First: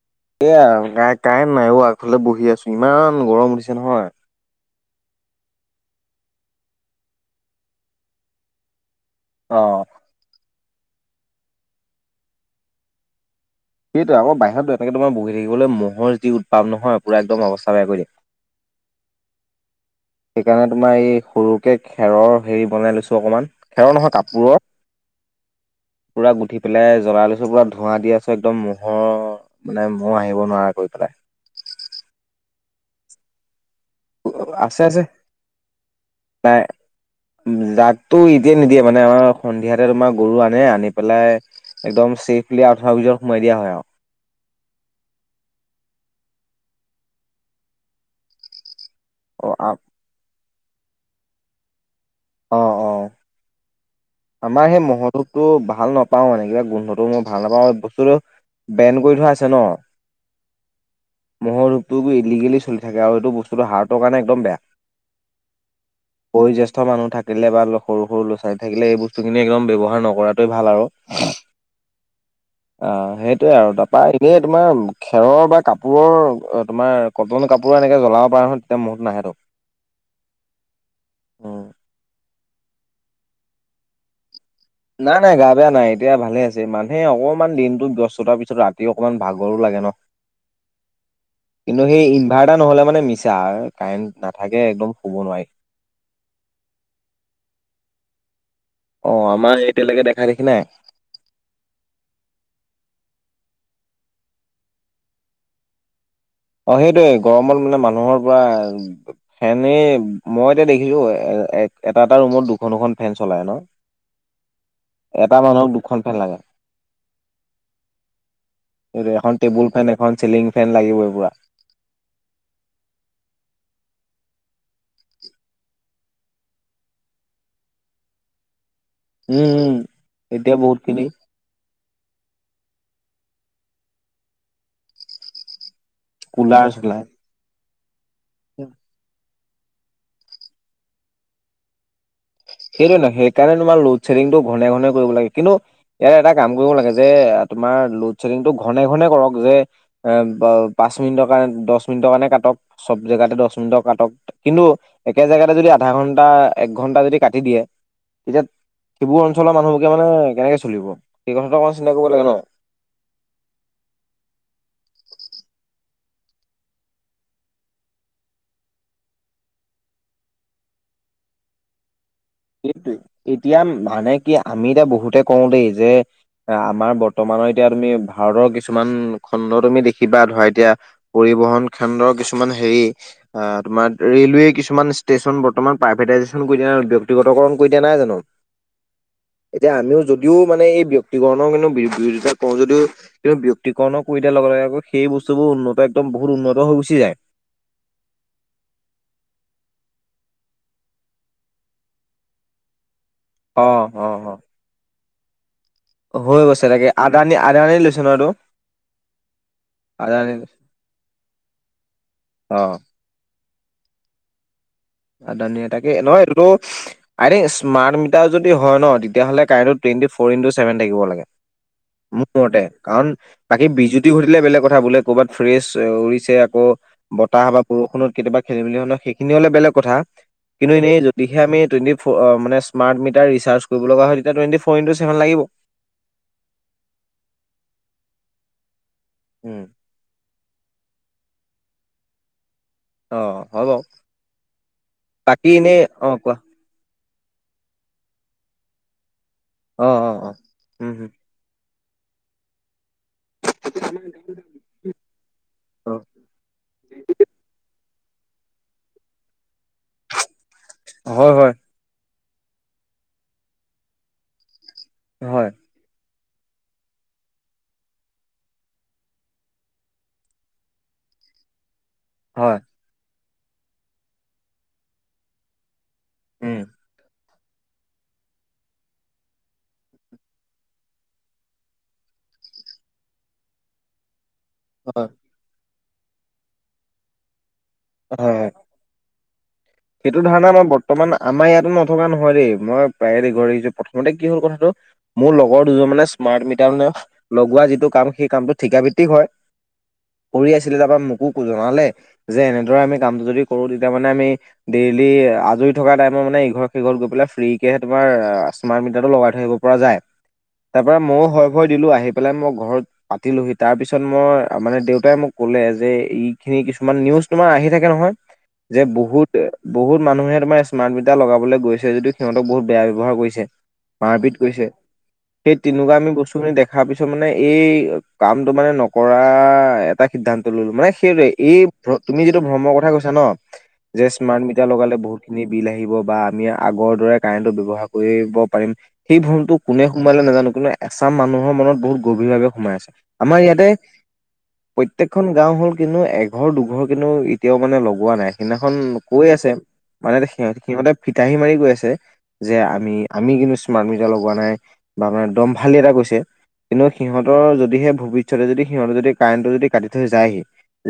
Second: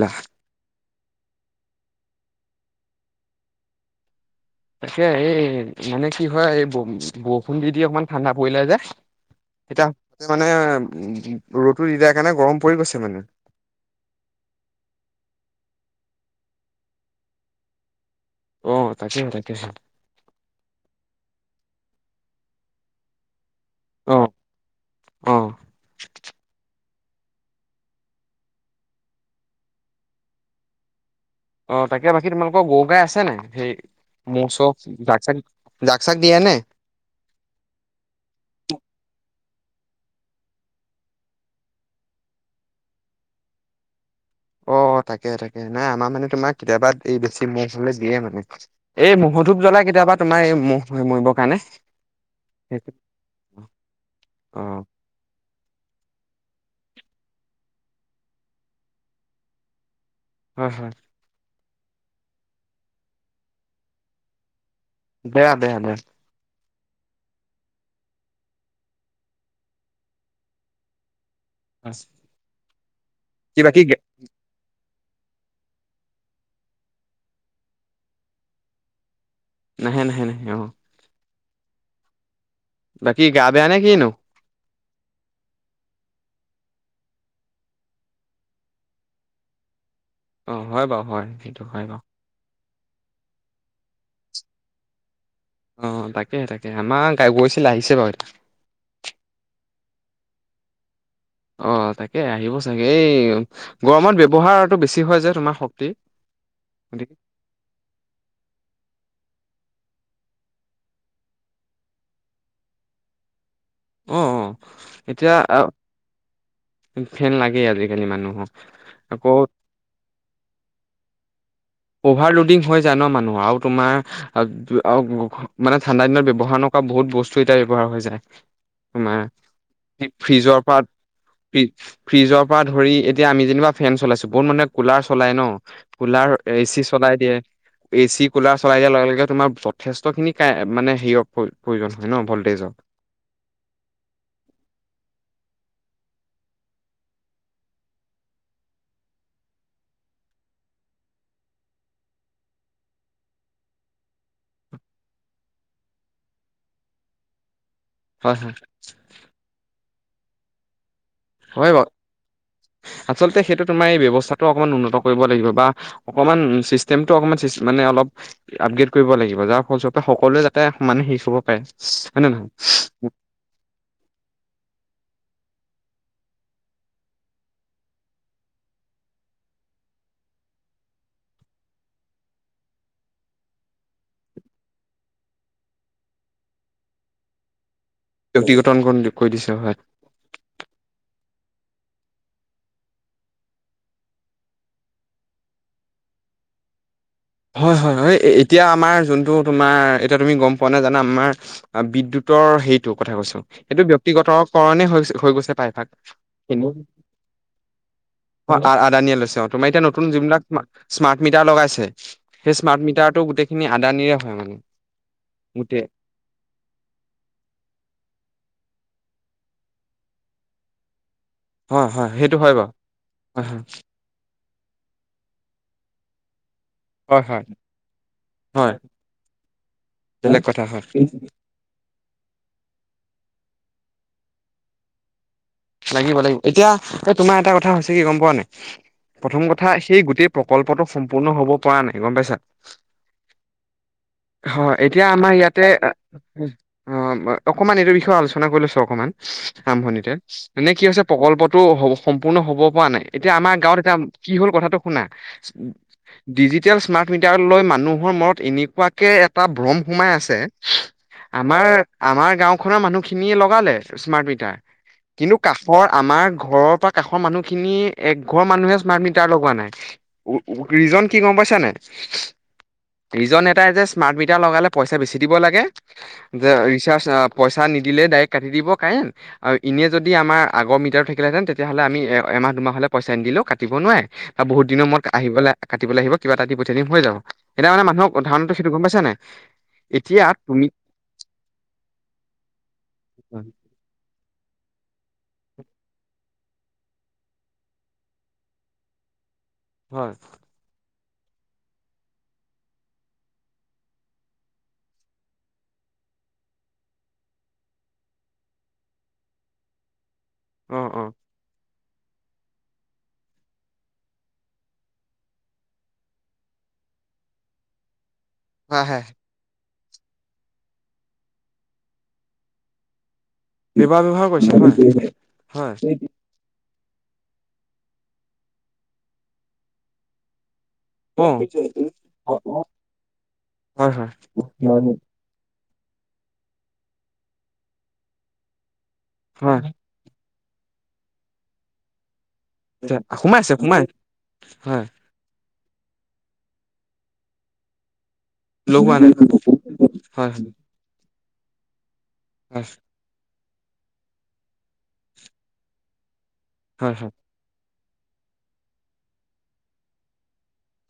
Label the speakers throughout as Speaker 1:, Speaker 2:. Speaker 1: লাহ
Speaker 2: এয়া কা কাই নাইও আগফালে বহি আছো ইমান গৰম উঠিছে নহয়
Speaker 1: তাকে এই মানে কি হয় এই বৰষুণ দি দি অকমান ঠাণ্ডা পৰিলে যে
Speaker 2: অ
Speaker 1: এতিয়া মানে উ ৰ'দো দি দিয়াৰ কাৰণে গৰম পৰি গৈছে মানে
Speaker 2: সেইটো আকৌ বাহিৰতো এনেকে তোমাৰ বহি থাকিবলৈ ম'ৰ যি উৎপাদ নহয় পুৰা একদম অৱস্থা বেয়া কৰিদিয়ে
Speaker 1: অ তাকেই তাকেছ
Speaker 2: সেইকাৰণে তোমাৰ এই সৰুকে খেৰৰ হেৰি বনাই লৈছো অকমান খেৰ নহয়
Speaker 1: অ
Speaker 2: কাপোৰৰ
Speaker 1: অ
Speaker 2: ক পুৰা গুঠি পেলাই জ্বলাই লৈছো পুৰা ধোঁৱা দি আছো একদম ম'ৰ মানে মহ আহিব নোৱাৰা কৰি পেলাই
Speaker 1: অ তাকে বাকী তোমালোকৰ গৰু গাই আছে নে সেই মোৰ
Speaker 2: আছে
Speaker 1: চব
Speaker 2: আছে
Speaker 1: জাক চাক জাক চাক দিয়া নে
Speaker 2: জাকতটো এতিয়া নিদিয়ে মানে আমাৰ সন্ধিয়াতে তোমাৰ গৰু আনে আনি পেলাই একদম চেফলি আঠুৱ ভিতৰত সোমাই দিয়া হয় আৰু
Speaker 1: অ তাকে তাকে নাই আমাৰ মানে তোমাৰ কেতিয়াবা এই বেছি ম হলে দিয়ে মানে এই মহ ধূপ জ্বলাই কেতিয়াবা তোমাৰ এই মহ মৰিবৰ কাৰণে [inaudible]
Speaker 2: অ অ অ আমাৰ সেই মহটোৰ টো ভাল নাপাও এনে কিবা গোন্ধটো মই ভাল নাপাওঁ বস্তুতটো ব্ৰেন কৰি থোৱা আছে ন
Speaker 1: হ হয়
Speaker 2: মহৰ ৰূপটো ইলিগেলি চল থাকে আৰু সেইটো বস্তুটো হাৰ্টৰ কাৰণে একদম বেয়া
Speaker 1: দয়াা দে দে
Speaker 2: বয় জ্যেষ্ঠ মানু থাকে বা সৰু ল' ছোৱালী থাকিলে এইবোৰ বস্তুখিনি একদম ব্যৱহাৰ নকৰাটোৱে ভাল আৰু অ সেইটয়ে
Speaker 1: কি
Speaker 2: আৰু
Speaker 1: বাকী
Speaker 2: তাৰাপা এনেই তোমাৰ খেৰৰ বা কাপোৰৰ তোমাৰ কটন কাপোৰ এনেকে জ্বলাব পাৰা নহয় তেতিয়া মত নাহেেতক
Speaker 1: ন ন ন অ
Speaker 2: অ
Speaker 1: বাকি গা বে নে কি ন
Speaker 2: নাই নাই গা বেয়া নাই এতিয়া ভালে আছে মানুহে অকমান দিনটোো ব্যস্ততাৰ পিছত ৰাতি অকমান ভাগৰো লাগে ন
Speaker 1: অ হয় বাৰু হয় সেইটো হয় বাৰু
Speaker 2: এটা নহ'লে মানে মিছা কাৰেণ্ট নাথাকে একদম শুব নোৱাৰি
Speaker 1: অ তাকেহে তাকে আমাৰ গ গৈছিল আহিছে বাৰু এতিয়া
Speaker 2: অ আমাৰ এতিয়ালৈকে দেখা দেখি নাই
Speaker 1: অ তাকে আহিব চাগে এই গৰমত ব্য্য়ৱহাৰটো বেছি হয় যে তোমাৰ শক্তি
Speaker 2: অ
Speaker 1: গতিকে
Speaker 2: সেইটয়ে গৰমত মানে মানুহৰ পৰা ফেনেই। মই এতিয়া দেখিছো এ, এটা-এটা ৰুমত দুখন-দুখন ফেন চলাই ন?
Speaker 1: অ'। এতিয়া
Speaker 2: এটা মানুহক দুখন ফেন লাগে।
Speaker 1: ফেন লাগেই আজিকালি মানুহক
Speaker 2: এই
Speaker 1: আকৌ
Speaker 2: এখন টেবুল ফেন এখন চিলিং ফেন লাগিব এই পুৰা
Speaker 1: অভাৰলডিং হৈ যায় ন মানুহ আৰু তোমাৰ মানে ঠাণ্ডা দিনত ব্যৱহাৰ নক বহুত বস্তু এতিয়া ব্যৱহাৰ হৈ যায় তোমাৰ
Speaker 2: উম। উম। এতিয়া
Speaker 1: ফ্ৰিজৰ
Speaker 2: বহুত
Speaker 1: পৰা
Speaker 2: খিনি
Speaker 1: ফি ফ্ৰিজৰ পৰা ধৰি এতিয়া আমি যেনিবা ফেন চলাইছো। বহুত মানুহে কুলাৰ চলাই ন। কোলা এচি চলাই দিয়ে। এচি, কুলাৰ চলাই দিয়াৰ লগে লগে তোমাৰ যথেষ্টখিনি কাৰে মানে হেৰিয়ৰ প্ৰয়ো প্ৰয়োজন হ
Speaker 2: সেইটোৱে ন। সেইকাৰণে তোমাৰ লোডশ্বেডিংটো ঘনে-ঘনে কৰিব লাগে। কিন্তু ইয়াৰে এটা কাম কৰিব লাগে যে, তোমাৰ লোডশ্বেডিংটো ঘনে-ঘনে কৰক যে এ দচ মিনিটৰ কাৰণ দচ মিনিটৰ কাৰণে কাটক। চব জেগাতে দচ মিনিটৰ কাটক। কিন্তু একে জেগাতে যদি আধা ঘণ্টা একঘণ্টা যদি কাটি দিয়ে।
Speaker 1: হয়
Speaker 2: তেতিয়া
Speaker 1: হয়
Speaker 2: সেইবোৰ অঞ্চলৰ মানুহবোকে মানে কেনেকে চলিব? সেই কথাটো
Speaker 1: হয়
Speaker 2: অকমান
Speaker 1: বাৰু।
Speaker 2: চিন্তা কৰিব লাগে ন
Speaker 1: আচলতে সেইটো তোমাৰ এই ব্যৱস্থাটো অকমান উন্নত কৰিব লাগিব বা অকমান চিষ্টেমটো অকমান চিছ মানে অলপ আপগ্ৰেড কৰিব লাগিব। যাৰ ফলস্বৰূপে সকলোৱে যাতে মান শেষ হ'ব পাৰে। হয় নে নহয়
Speaker 2: সেইটোৱে। এতিয়া মানে কি আমি এতিয়া বহুতে কওঁ দেই যে আমাৰ বৰ্তমানৰ এতিয়া তুমি ভাৰতৰ কিছুমান খণ্ড তুমি দেখিবা ধৰা এতিয়া পৰিবহন খণ্ড কিছুমান হেৰি আ, তোমাৰ ৰেলৱে কিছুমান ষ্টেচ বৰ্তমান প্ৰাইভেটাইজেশ্যন কৰি দিয়া ব্যক্তিগতকৰণ কৰি এতিয়া নাই জানো?
Speaker 1: ব্যক্তিগত কৰি দিছে হয়
Speaker 2: এতিয়া আমিও যদিও মানে এই ব্যক্তি কৰণৰ কিন্তু বিৰো বিৰোধিতা কৰো যদিও কিন্তু ব্যক্তিকৰণৰ কৰি দিয়াৰ লগে লগে আকৌ সেই বস্তুবোৰ উন্নত একদম বহুত উন্নত হৈ গুচি যায়।
Speaker 1: হয় হয় হয়। এতিয়া আমাৰ যোনটো তোমাৰ এতিয়া তুমি গম পোৱা নে জানা আমাৰ বিদ্যুৎ টৰ সেইটো কথা কৈছো। সেইটো
Speaker 2: অ', অ', অ'।
Speaker 1: ব্যক্তিগতকৰণে হৈ হৈ গৈছে পাই।
Speaker 2: হৈ গৈছে তাকে আদানী আদানী লৈছে ন এইটো?
Speaker 1: অ', আদানীয়ে লৈছে অ'। তোমাৰ এতিয়া নতুন
Speaker 2: আদানী
Speaker 1: যোনবিলাক স্মাৰ্ট স্মাৰ্ট মিটাৰ লগাইছে সেই
Speaker 2: অ'।
Speaker 1: স্মাৰ্ট মিটাৰটো গোটেইখিনি আদানীৰে হয় মানে।
Speaker 2: আদানীৰে।
Speaker 1: গোটেই
Speaker 2: তাকে নহয় এইটো আই থিংক স্মাৰ্ট মিটাৰ যদি হয় ন তেতিাহ'লে কাৰেণ্টটো টুৱেন্টি ফ'ৰ ইনটো চেভন থাকিব লাগে।
Speaker 1: হয় হয়
Speaker 2: মোৰ
Speaker 1: সেইটো হয়
Speaker 2: মতে।
Speaker 1: বাৰু
Speaker 2: কাৰণ
Speaker 1: হয় হয়
Speaker 2: বাকী বিজুতি ঘটিলে বেলেগ কথা বোলে ক'ৰবাত ফ্ৰেচ উৰিছে আকৌ
Speaker 1: হয় হয়
Speaker 2: বতাহ বা বৰষুণত কেতিয়াবা
Speaker 1: হয়
Speaker 2: খেলি-মেলি হ'লে সেইখিনি হ'লে বেলেগ কথা।
Speaker 1: বেলেগ কথা
Speaker 2: কিন্তু
Speaker 1: হয়
Speaker 2: এনে যদিহে আমি টুৱেন্টি ফো মানে স্মাৰ্ট মিটাৰ ৰি চাৰ্চ কৰিব লগা হয় তেতিয়া টুৱেন্টি ফ'ৰ ইণ্টো চেভন লাগিব।
Speaker 1: লাগিব লাগিব এতিয়া এই তোমাৰ এটা কথা হৈছে কি গম পোৱা নে নাই? প্ৰথম
Speaker 2: উম,
Speaker 1: কথা সেই গোটেই প্ৰকল্পটো সম্পূৰ্ণ হ'ব পৰা নাই, গম পাইছা?
Speaker 2: অ' হয় বাৰু
Speaker 1: হয়। এতিয়া আমাৰ
Speaker 2: বাকী
Speaker 1: ইয়াতে
Speaker 2: এনেই অ' কোৱা
Speaker 1: অ', অকমান এইটো বিষয়ে আলোচনা কৰি লৈছো অকমান
Speaker 2: অ'
Speaker 1: আৰম্ভণিতে।
Speaker 2: অ' অ'।
Speaker 1: মানে কি
Speaker 2: উম,
Speaker 1: হৈছে
Speaker 2: উম,
Speaker 1: প্ৰকল্পটো টো হ'ব সম্পূৰ্ণ হ'ব পৰা নাই। এতিয়া আমাৰ গাঁৱত এতিয়া কি হ'ল কথাটো শুনা। ডিজিটেল স্মাৰ্ট মিটাৰ লৈ মানুহ মানুহৰ মূৰত এনেকুৱাকে এটা ভ্ৰম সোমাই আছে।
Speaker 2: অ হয় হয়
Speaker 1: আমাৰ আমাৰ গাওঁখনৰ মানুহখিনিয়ে লগালে স্মাৰ্ট মিটাৰ। কিন্তু
Speaker 2: হয়
Speaker 1: কাষৰ আমাৰ ঘৰৰ পৰা কাষৰ মানুহখিনি একঘৰ মানুহে স্মাৰ্ট মিটাৰ লগোৱা নাই। ৰিজন কি গম কৈছা নে
Speaker 2: হয়।
Speaker 1: ৰিজন এটাই যে স্মাৰ্ট মিটাৰ লগালে পইচা বেছি দিব লাগে যে
Speaker 2: উম
Speaker 1: ৰিচাৰ্জ অঁ পইচা নিদিলে ডাইৰেক্ট কাটি দিব কাৰেণ্ট আৰু এনে যদি আমাৰ আগৰ মিটাৰ থাকিলেতেন তেতিয়াহ'লে আমি এমাহ দুমাহলে পইচা নি দিলেও কাটিব নোৱাৰে বা বহুত দিনৰ মূৰত
Speaker 2: হয় হয়।
Speaker 1: আহিবলে কাটিবলৈ আহিবা কিবা এটা দি পঠিয়াই দিম হৈ যাব সেইটো কাৰণে মানুহক উ
Speaker 2: হয়।
Speaker 1: ধাৰণাটো সেইটো গম পাইছা নাই
Speaker 2: সেইটো
Speaker 1: এতিয়া
Speaker 2: ধাৰণা মই
Speaker 1: তুমি
Speaker 2: বৰ্তমান আমাৰ ইয়াতো নথকা নহয় দেই। মই প্ৰায়ে দে ঘৰি প্ৰথমতে কি হ'ল কথাটো মোৰ লগৰ দুজন মানে স্মাৰ্ট মিটাৰ মানে লগোৱা যিটো কাম সেই কামটো ঠিকাভিত্তিক হয়।
Speaker 1: হয়
Speaker 2: কৰি আছিলে। তাৰ পৰা মোকো জনালে যে এনে আমি কামটো যদি কৰো তেতিয়া মানে আমি ডেইলি আজৰি থকা টাইমত মানে ইঘৰত-সিঘৰত গৈ পেলাই ফ্ৰীকে তোমাৰ স্মাৰ্ট মিটাৰটো লগাই থৈ আহিব পৰা যায়।
Speaker 1: অ
Speaker 2: তাৰ পৰা
Speaker 1: অ
Speaker 2: ময়ো হৰ-ভয় দিলো। আহি পেলাই মই ঘৰত পাতিলোহি। তাৰ পিছত মই মানে দেউতাই মোক ক'লে যে এইখিনি কিছুমান নিউজ তোমাৰ আহি থাকে নহয় যে
Speaker 1: হয় হয়
Speaker 2: বহুত বহুত মানুহে তমাৰ স্মাৰ্ট মিটাৰ লগাবলৈ গৈছে যদি সিহঁতক বহুতেয়া ব্যয়হাৰ কৰিছে।
Speaker 1: ব্যৱহাৰ ব্যৱহাৰ
Speaker 2: মাৰপিত কৰিছে
Speaker 1: হয়
Speaker 2: সেই
Speaker 1: হয়
Speaker 2: তেনেকুৱা আমি বস্তু খিনি দেখ তাৰ পিছত মানে এই কামটো মানে নকৰা এটা সিদ্ধান্ত লৈ ললোঁ মানে সেইদৰে এই তুমি যিটো
Speaker 1: অ
Speaker 2: ভ্ৰমৰ কথা কৈছা ন
Speaker 1: হয়
Speaker 2: যে স্মাৰ্ট মিটাৰ
Speaker 1: হয়
Speaker 2: লগালে বহুতখিন বিল আহিব বা আমি আগৰ দৰে কাৰেন্টটো ব্যৱহাৰ কৰিব পাৰিম সেই ভ্ৰমটো
Speaker 1: হয়
Speaker 2: কোনে সোমালে নাজানো কিন্তু এছাম মানুহৰ মনত বহুত গভীৰভাৱে সোমাই আছে আমাৰ
Speaker 1: সোমাই আছে
Speaker 2: ইয়াতে
Speaker 1: সোমাই হয়
Speaker 2: প্ৰত্যেকখন গাওঁ হ'ল কিন্তু এঘৰ দুঘৰ কিন্তু এতিয়াও মানে লগোৱা নাই সিদিনাখন
Speaker 1: শ্ল' হোৱা নাই
Speaker 2: কৈ
Speaker 1: হয়
Speaker 2: আছে মানে
Speaker 1: হয়
Speaker 2: সিহ সিহঁতে ফিতাহী মাৰি কৈ আছে যে
Speaker 1: হয়
Speaker 2: আমি আমি কিন্তু স্মাৰ্ট মিটাৰ লগোৱা নাই বা মানে দমভালি এটা কৈছে কিন্তু
Speaker 1: হয়
Speaker 2: সিহঁতৰ যদিহে- ভৱিষ্যতে যদি সিহঁতৰ যদি কাৰেণ্টটো যদি কাটি থৈ যায়হি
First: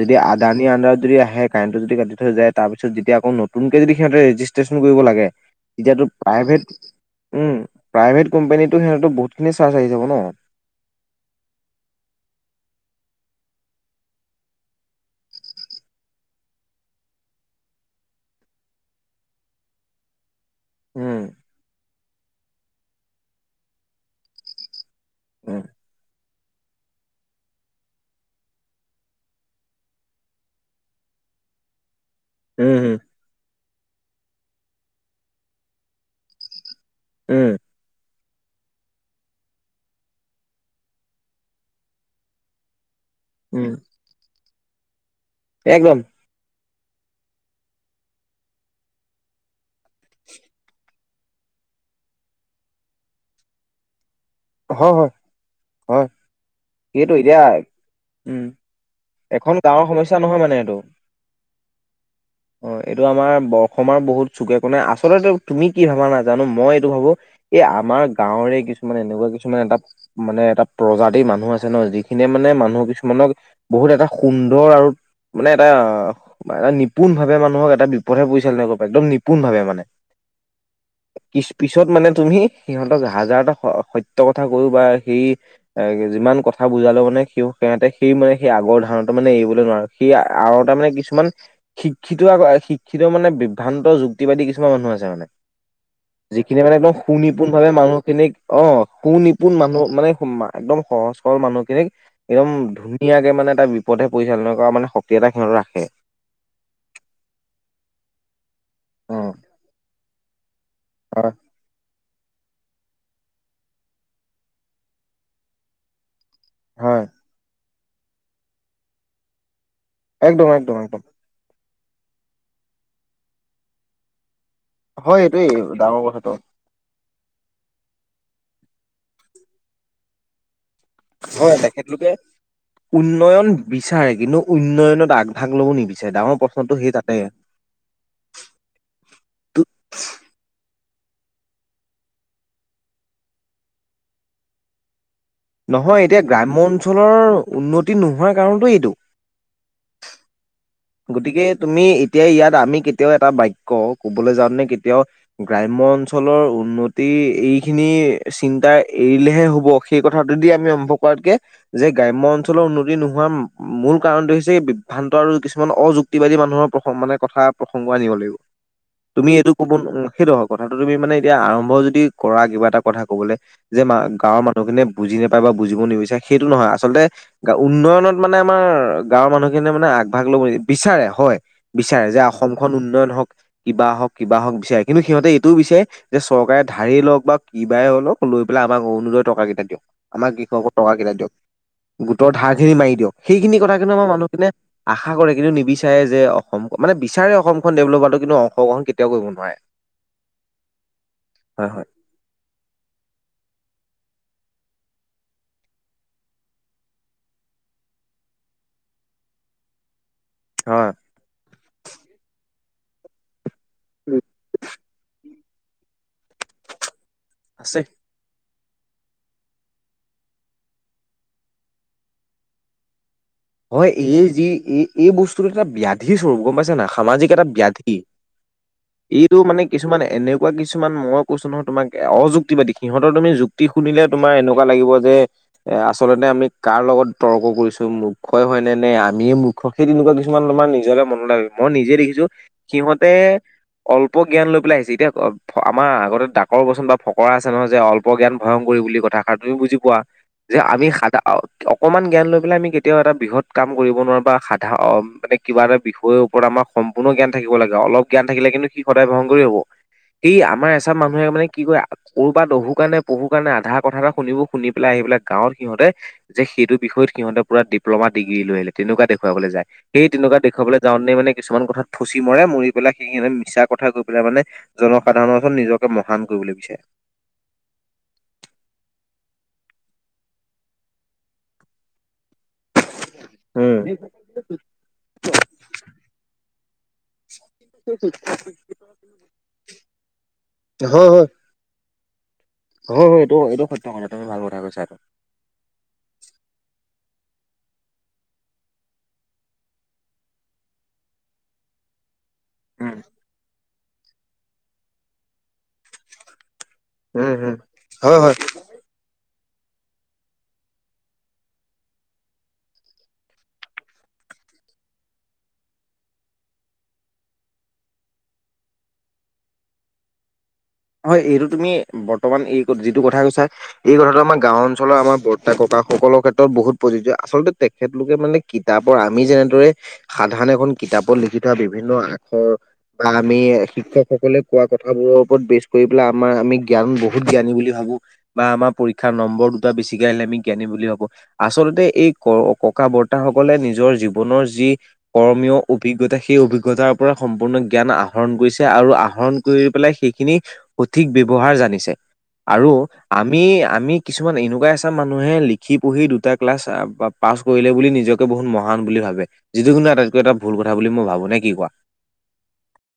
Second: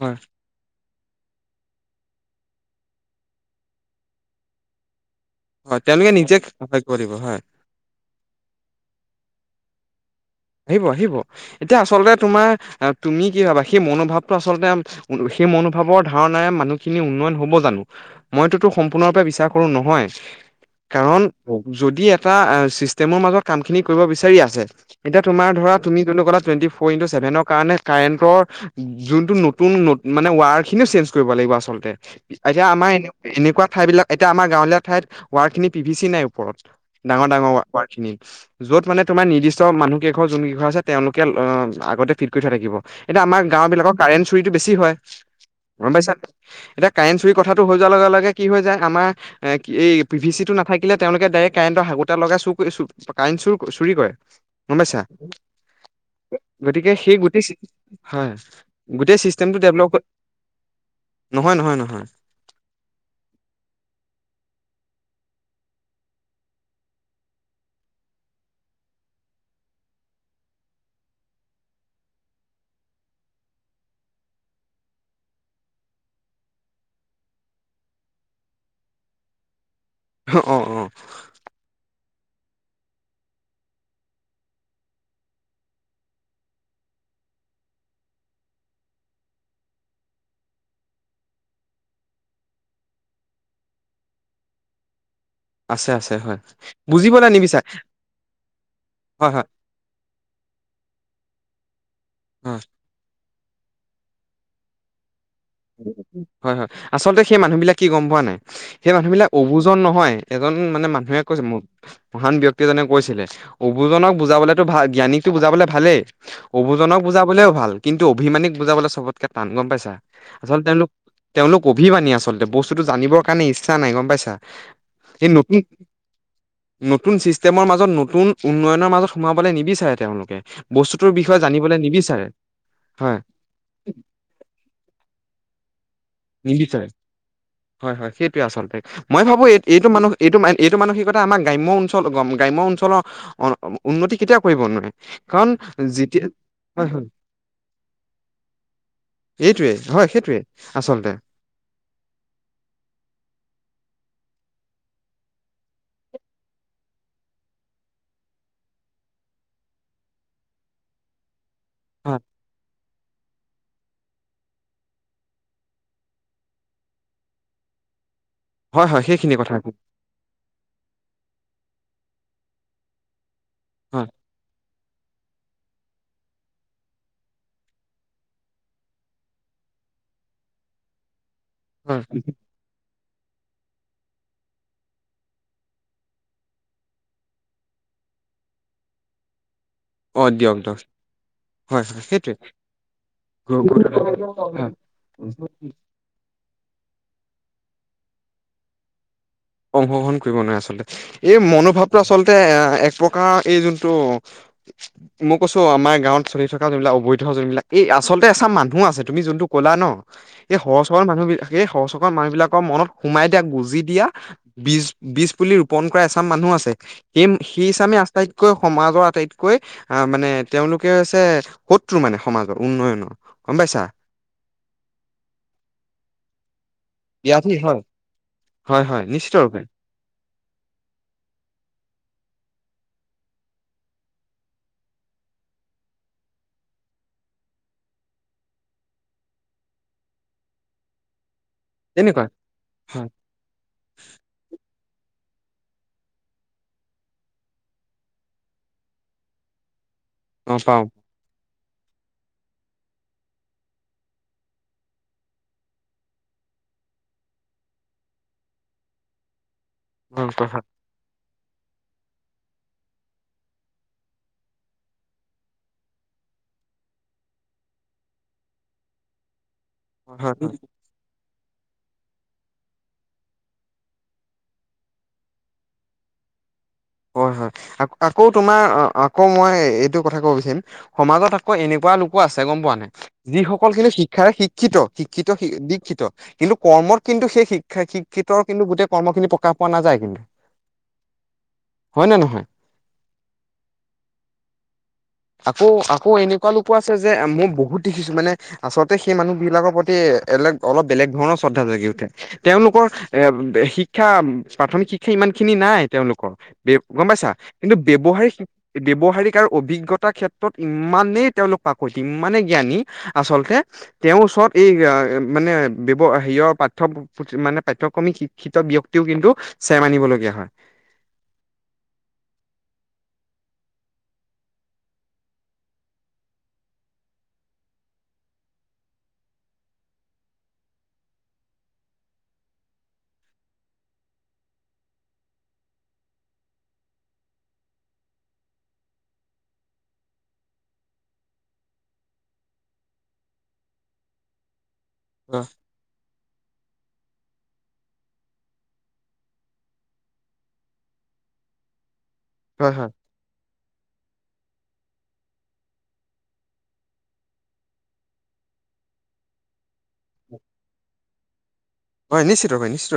Speaker 2: যদি
Speaker 1: হয়
Speaker 2: আদানি আন্দাৰত যদি আহে কাৰেণ্টটো যদি কাটি থয় যায় তাৰ পিছত যেতিয়া আকৌ নতুনকে যদি সিহঁতে ৰেজিষ্ট্ৰেশ্যন কৰিব লাগে
Speaker 1: হয়
Speaker 2: এতিয়াতো
Speaker 1: তেওঁলোকে নিজে
Speaker 2: প্ৰাইভেট
Speaker 1: কৰিব লাগিব হয়
Speaker 2: উম প্ৰাইভেট কোম্পানীতো সিহঁতো বহুত সেই খিনি চাজ আহি যাব ন
Speaker 1: আহিব আহিব এতিয়া আচলতে তোমাৰ তুমি কি ভাবা সেই মনোভাৱটো আচলতে সেই মনোভাৱৰ ধাৰণাৰে মানুহখিনি উন্নয়ন হব জানো মইটোতো সম্পূৰ্ণৰূপে বিশ্বাস কৰো নহয় কাৰণ
Speaker 2: উম
Speaker 1: যদি এটা আ চিষ্টেমৰ মাজত কামখিনি কৰিব বিচাৰি আছে এতিয়া তোমাৰ
Speaker 2: উম
Speaker 1: ধৰা তুমি কনেৱ কাত টুয়েনট্টি ফৰ ইনটো চেভেনৰ কাৰণে কাৰেণ্টৰ যোনটো নতুন মানে ৱায়াৰ খিনিও চেনজ কৰিব লাগিব আচলতে এতিয়া
Speaker 2: উম
Speaker 1: আমাৰ
Speaker 2: উম
Speaker 1: এ এনেকুৱা ঠাই বিলাক এতিয়া আমাৰ গাঁৱলীয়া ঠাইত ৱাৰ খিনি পিভি চি নাই ওপৰত ডাঙৰ
Speaker 2: উম
Speaker 1: ডাঙৰ ৱাৰ খিনি, য'ত মানে তোমাৰ নিৰ্দিষ্ট মানুহ কেইঘৰ জোনগিঘৰ আছে, তেওঁলোকে অ আগতেই ফিট কৰি থোৱা থাকিব, এতিয়া আমাৰ
Speaker 2: উম
Speaker 1: গাও বিলাকৰ কাৰেণ্ট চুৰি টো বেছি হয়, গম
Speaker 2: একদম
Speaker 1: পাইছা নে নাই? এতিয়া কাৰেণ্ট চুৰি কথাটো হৈ যোৱাৰ লগে লগে কি হয় যায়, আমাৰ এ এই পি ভি চিটো নাথাকিলে তেওঁলোকে ডাইৰেক্ট কাৰেণ্টৰ হাকুটা লগাই চুৰ কৰি চুৰ, কাৰেণ্ট চুৰ ক চুৰি কৰে। গম
Speaker 2: হয়
Speaker 1: পাইছা?
Speaker 2: হয় হয়
Speaker 1: গতিকে
Speaker 2: সেইটো
Speaker 1: সেই
Speaker 2: এতিয়া
Speaker 1: গোটেই, হয়।
Speaker 2: উম
Speaker 1: গোটেই
Speaker 2: এখন
Speaker 1: চিষ্টেমটো
Speaker 2: গাঁৱৰ
Speaker 1: ডেভলপ হয়,
Speaker 2: সমস্যা নহয় মানে এইটো
Speaker 1: নহয় নহয়। নহয়
Speaker 2: অ', এইটো আমাৰ অসমৰ বহুত চুকে কোণে আচল আচলতে তুমি কি ভাবা নাজানো, মই এইটো ভাবো এই আমাৰ গাঁৱৰেই কিছুমানে এনেকুৱা কিছুমান এটা মানে এটা প্ৰজাতিৰ মানুহ আছে ন, যিখিনিয়ে মানে মানুহ কিছুমানক বহুত এটা সুন্দৰ আৰু মানে এটা এটা নিপুণ ভাৱে মানুহক এটা বিপথে পৰিচালনা কৰিব পাৰে, একদম নিপুণ ভাৱে মানে।
Speaker 1: অ অ অ
Speaker 2: পিছ পিছত মানে তুমি সিহঁতক হাজাৰটা সত্য কথা কৈও বা সেই যিমান কথা বুজালো মানে সিও সেহতে সেই মানে সেই আগৰ ধাৰণটো মানে এৰিবলৈ নোৱাৰো, সেই আৰু এটা মানে কিছুমান শিক্ষিত আ শিক্ষিত মানে বিভ্ৰান্ত যুক্তিবাদী কিছুমান মানুহ আছে মানে।
Speaker 1: আছে আছে। হয়
Speaker 2: যিখিনি মানে একদম সু
Speaker 1: বুজিবলৈ
Speaker 2: নিপুণ
Speaker 1: নিবিচাৰে
Speaker 2: ভাৱে মানুহখিনিক, অ', সু
Speaker 1: হয় হয়
Speaker 2: নিপুণ মানুহ মানে একদম সহজ। [unintelligible] মানুহখিনিক একদম
Speaker 1: অ
Speaker 2: ধুনীয়াকে মানে এটা বিপথে পৰিচালনা কৰা মানে এটা সিহঁত ৰাখে।
Speaker 1: হয় হয়, আচলতে সেই মানুহ বিলাক কি গম পোৱা নাই? সেই মানুহ
Speaker 2: উম
Speaker 1: বিলাক অবুজন নহয়। উম, মানে মানুহে
Speaker 2: হয়
Speaker 1: কৈছে মোক, মহান ব্যক এজনে কৈছিলে, অবুজনক বুজাবলেতো ভাল, জ্ঞানীতটো বুজাবলে ভালেই অবুজনক
Speaker 2: হয়
Speaker 1: বুজাবলে ভাল, কিন্তু অভিমানিক বুজাবলৈ চবতকে টান গম পাইছা।
Speaker 2: একদম একদম একদম।
Speaker 1: অভিবানি আচলতে, বস্তুটো জানিবৰ কাৰণে ইচ্ছা নাই গম পাইছা।
Speaker 2: হয়,
Speaker 1: এই নতুন
Speaker 2: এইটোৱেই ডাঙৰ কথাটো।
Speaker 1: নতুন চিষ্টেমৰ মাজত নতুন উন্নয়নৰ মাজত সোমাবলৈ নিবিচাৰে তেওঁলোকে। বস্তুটোৰ বিষয়ে
Speaker 2: হয়,
Speaker 1: জানিবলৈ
Speaker 2: তেখেতলোকে
Speaker 1: নিবিচাৰে হয়
Speaker 2: উন্নয়ন বিচাৰে, কিন্তু উন্নয়নত আগ ভাগ লব। [unintelligible] প্ৰশ্নটো
Speaker 1: নিবিচাৰে,
Speaker 2: সেই তাতে।
Speaker 1: হয় হয়। সেইটোৱেই আচলতে মই ভাবো এই এইটো মানুহ এইটো এই মানসিকতা আমাৰ গ্ৰাম্য অঞ্চল গ্ৰাম্য অঞ্চলৰ উন্নতি কেতিয়াও কৰিব নোৱাৰে। কাৰণ
Speaker 2: নহয় এতিয়া
Speaker 1: যেতিয়া
Speaker 2: গ্ৰাম্য
Speaker 1: হয় হয়
Speaker 2: অঞ্চলৰ উন্নতি নোহোৱাৰ কাৰণটো এইটো।
Speaker 1: এইটোৱেইয হয়, সেইটোৱেই।
Speaker 2: গতিকে, তুমি এতিয়া ইয়াত আমি কেতিয়াও এটা বাক্য কবলৈ যাওঁতেনে কেতিয়াও গ্ৰাম্য অঞ্চলৰ উন্নতি এইখিনি চিন্তা এৰিলেহে হ'ব, সেই কথাটোদি আমি আৰম্ভ কৰাতকে যে
Speaker 1: হয়
Speaker 2: গ্ৰাম্য অঞ্চলৰ উন্নতি নোহোৱাৰ মূল কাৰণটো হৈছে, এই বিভ্ৰান্ত আৰু কিছু কিছুমান অযুক্তিবাদী মানুহৰ প্ৰসং মানে কথা প্ৰসংগ আনিব লাগিব।
Speaker 1: হয় হয়
Speaker 2: তুমি
Speaker 1: সেইখিনি
Speaker 2: এইটো
Speaker 1: কথা
Speaker 2: ক'ব সেইটো হয়, কথাটো তুমি মানে এতিয়া আৰম্ভ যদি কৰা কিবা এটা কথা কবলৈ, যে
Speaker 1: হয়
Speaker 2: গাঁৱৰ মানুহখিনিয়ে বুজি নাপায় বা বুজিব নিবিচাৰে সেইটো নহয়, আচলতে গ উন্নয়নত মানে আমাৰ গাঁৱৰ মানুহখিনিয়ে মানে আগ ভাগ ল'ব নি বিচাৰে হয়
Speaker 1: হয়
Speaker 2: বিচাৰে, যে অসমখন উন্নয়ন হওক। কিবা হওক কিবা হওক বিচাৰে, কিন্তু সিহঁতে এইটোও বিচাৰে যে চৰকাৰে ধাৰেই লওক বা কিবাই লওঁক লৈ পেলাই আমাক অৰুনোদয় টকাকেইটা দিয়ক।
Speaker 1: অ
Speaker 2: আমাৰ
Speaker 1: দিয়ক
Speaker 2: কৃষকৰ
Speaker 1: দিয়ক
Speaker 2: টকা কেইটা দিয়ক,
Speaker 1: হয় হয়
Speaker 2: গোটৰ
Speaker 1: সেইটোৱে
Speaker 2: ধাৰ খিনি মাৰি দিয়ক, সেইখিনি কথা কিন্তু আমাৰ মানুহখিনিয়ে আশা কৰে কিন্তু নিবিচাৰে যে অসম মানে বিচাৰে অসমখন ডেভলপ হোৱা, কিন্তু অংশগ্ৰহণ কেতিয়াও কৰিব ন
Speaker 1: অংশগ্ৰহণ কৰিব নোৱাৰে আচলতে, এই
Speaker 2: হয় হয়
Speaker 1: মনোভাৱটো আচলতে এ এক প্ৰকাৰৰ এই যোনটো [inaudible] মই কৈছো আমাৰ গাঁৱত চলি থকা যোনবিলাক অবৈধ যোনবিলাক, এই আচলতে এচাম মানুহো আছে তুমি যোনটো কলা ন। এই সৰহ
Speaker 2: হয়
Speaker 1: চৰ মানুহ বিিলাক এই সৰহ চৰ মানুহবলাকৰ মনত সোমাই দিয়া গুজি দিয়া বজ বুলি ৰোপন কৰা এচাম মানুহ আছে সেই
Speaker 2: আছে
Speaker 1: সেইচামে আস্থাই আতকৈ সমাজৰ আটাইতকৈ আহ মানে তেওঁলোকে হৈছে শত্ৰু মানে সমাজৰ উন্নয়নৰ গম পাইছা
Speaker 2: হয় এই যি এই এই বস্তুত এটা ব ব্যাধি স্বৰূপ গম পাইছে নাখা সামাজিক এটা ব্যাধি
Speaker 1: হয় হয় নিশ্চিত
Speaker 2: এইটো
Speaker 1: ৰূপে
Speaker 2: মানে কিছুমান এনেকুৱা কিছুমান মই কৈছো নহয় তোমাক অযুক্তিবাদী সিহঁতৰ তুমি যুক্তি শুনিলে তোমাৰ এনেকুৱা লাগিব যে এ আচলতে আমি কাৰ লগত তৰ্ক কৰিছো মুূখই হয় নে নে আমিয়ে মুূখ সেই তেনেকুৱা কিছুমান তমাৰ নিজ মনত ল মই নিজে
Speaker 1: তেনেকুৱা
Speaker 2: দেখিছো
Speaker 1: হয়
Speaker 2: সিহঁতে অল্প জ্ঞান লৈ পেলাই আহিছে এতিয়া আমাৰ আগতে ডাকৰ বচন বা ফকৰা আছে নহয় যে অল্প জ্ঞান ভয়ংকৰ বুলি কথাষ তুমি বুজি পোৱা
Speaker 1: অ
Speaker 2: যে
Speaker 1: পাও
Speaker 2: আমি সাদা অকনমান জ্ঞান লৈ পেলাই আমি কেতিয়া কেতিয়াও এটা বৃহৎ কাম কৰিব নোৱাৰাৰে বা সাধা মানে কিবা এটা বিষয়ৰ ওপৰত আমাৰ সম্পূৰ্ণ জ্ঞান থাকিব লাগে আৰু অলপ জ্ঞান থাকিলে কিন্তু সি সদায় ভয়ং কৰি হ'ব সেই আমাৰ
Speaker 1: হয়
Speaker 2: এচাম মানুহে মানে কি কয় কৰৰবাত দহু কাৰণে পহুৰ কাৰণে আধা কথা এটা শুনিব শুনি পেলাই আহি পেলাই গাঁৱত সিহঁতে যে সেইটো বিষয়ত সিহঁতে পৰা ডিপ্ল'মা ডি্ৰী লৈিল তেনেকুৱা দেখুৱাব যায় সেই তেনেকুৱা
Speaker 1: হয়
Speaker 2: দেখুৱাবলৈ যাওঁ ন মানে কিছুমান কথাাত থুচি মৰে মৰি পেলাই সেইখিনিে মিছা কথা গৈ পেলাই মানে জনসাধাৰণৰওৰত নিজকে মহান কৰি বুলি কৈছে
Speaker 1: হয় হয় আক আকৌ তোমাৰ আকৌ মই এইটো কথা কব বিচাৰিম সমাজত আকৌ এনেকুৱা ক লোকো আছে গম পোৱা নাই যিসকল
Speaker 2: উম,
Speaker 1: কিন্তু শিক্ষাৰে শিক্ষিত শিক্ষিত দিক্ষিত কিন্তু কৰ্মত কিন্তু সেই শিক্ষা শিক্ষিত কিন্তু গোটেই কৰ্ম খিনি প্ৰকাশ পোৱা নাযায় কিন্তু
Speaker 2: হয় হয়
Speaker 1: হয় নে নহয়
Speaker 2: হয় হয় এইটো এইটো সত্যয় কথা তুমি ভাল কথা কৈছা
Speaker 1: আকৌ আকৌ এনেকুৱা লোকো আছে যে মই বহুত দেখিছো মানে আচলতে সেই মানুহ বিলাকৰ প্ৰতি এাক অলপ বেলেগ ধৰণৰ শ্ৰদ্ধা জগি উঠে তেওঁলোকৰ
Speaker 2: উম।
Speaker 1: এ শিক্ষা প্ৰাথমিক শিক্ষা ইমান খিনি নাই তেওঁলোকৰ গম
Speaker 2: উম,
Speaker 1: পাইছা
Speaker 2: উম,
Speaker 1: কিন্তু
Speaker 2: হয় হয়।
Speaker 1: ব্যৱহাৰিক ব্যৱহাৰিক আৰু অভিজ্ঞতা ক্ষেত্ৰত ইমানেই তেওঁলোক পাক ইমানে জ্ঞানী আচলতে তেওঁৰ ওচৰত এই মানেৱ হেৰিৰ পাঠ্য মানে পাঠ্যক্ৰমিক শিক্ষিত ব্য্ক্তিও কিন্তু চেৰিব ীয়া হয়
Speaker 2: হয় এইটো তুমি বৰ্তমান এই যিটো কথা কৈছা এই কথাটো আমাৰ গাও অঞ্চলৰ আমাৰ ব ককা সকলৰ ক্ষেত্ৰত বহুত প্ৰযোজ আচলতে তেখেতলোকে মানে কিতাপৰ আমি যেনেদৰে সাধাৰন এখন কিতাপত লিখি থোৱা বিভিন্ন আখৰ বা আমি শিক্ষকসকলে কোৱা কথাবোৰৰ ওপৰত বেছ কৰি পেলাই আমাৰ আমি জ্ঞান বহুত জ্ান বুলি ভাবো বা আমাৰ পৰীক্ষাৰ নম্বৰ দুটা বেছিকে আহিলে আমি জ্ঞানী বুলি ভাবো আচলতে এই ক ককা বৰ্তাসকলে নিজৰ জীৱনৰ যি কৰ্মীয় অভিজ্ঞতা সেই অভিজ্ঞতা অভিজ্ঞতাৰ ওৰত সম্পূৰ্ণ জ্ঞান আহৰণ কৰিছে আৰু আহৰণ কৰি পেলাই সেইখিনি সঠিক ব্য্ৱহাৰ জানিছে আৰু
Speaker 1: হয় হয়
Speaker 2: আমি আমি কিছুমান এনেকুৱাই মানুহে লিখি পঢ়ি দুটা ক্লাছ পাছ কৰিলে বুলি নিজকে বহুত মহান বুলি ভাবে যিটো কিন্তু তজ এটা ভুল কথা বুলি মই ভাবো নে কি কোৱা
Speaker 1: হয় নিশ্চয় হয় নিশ্চয়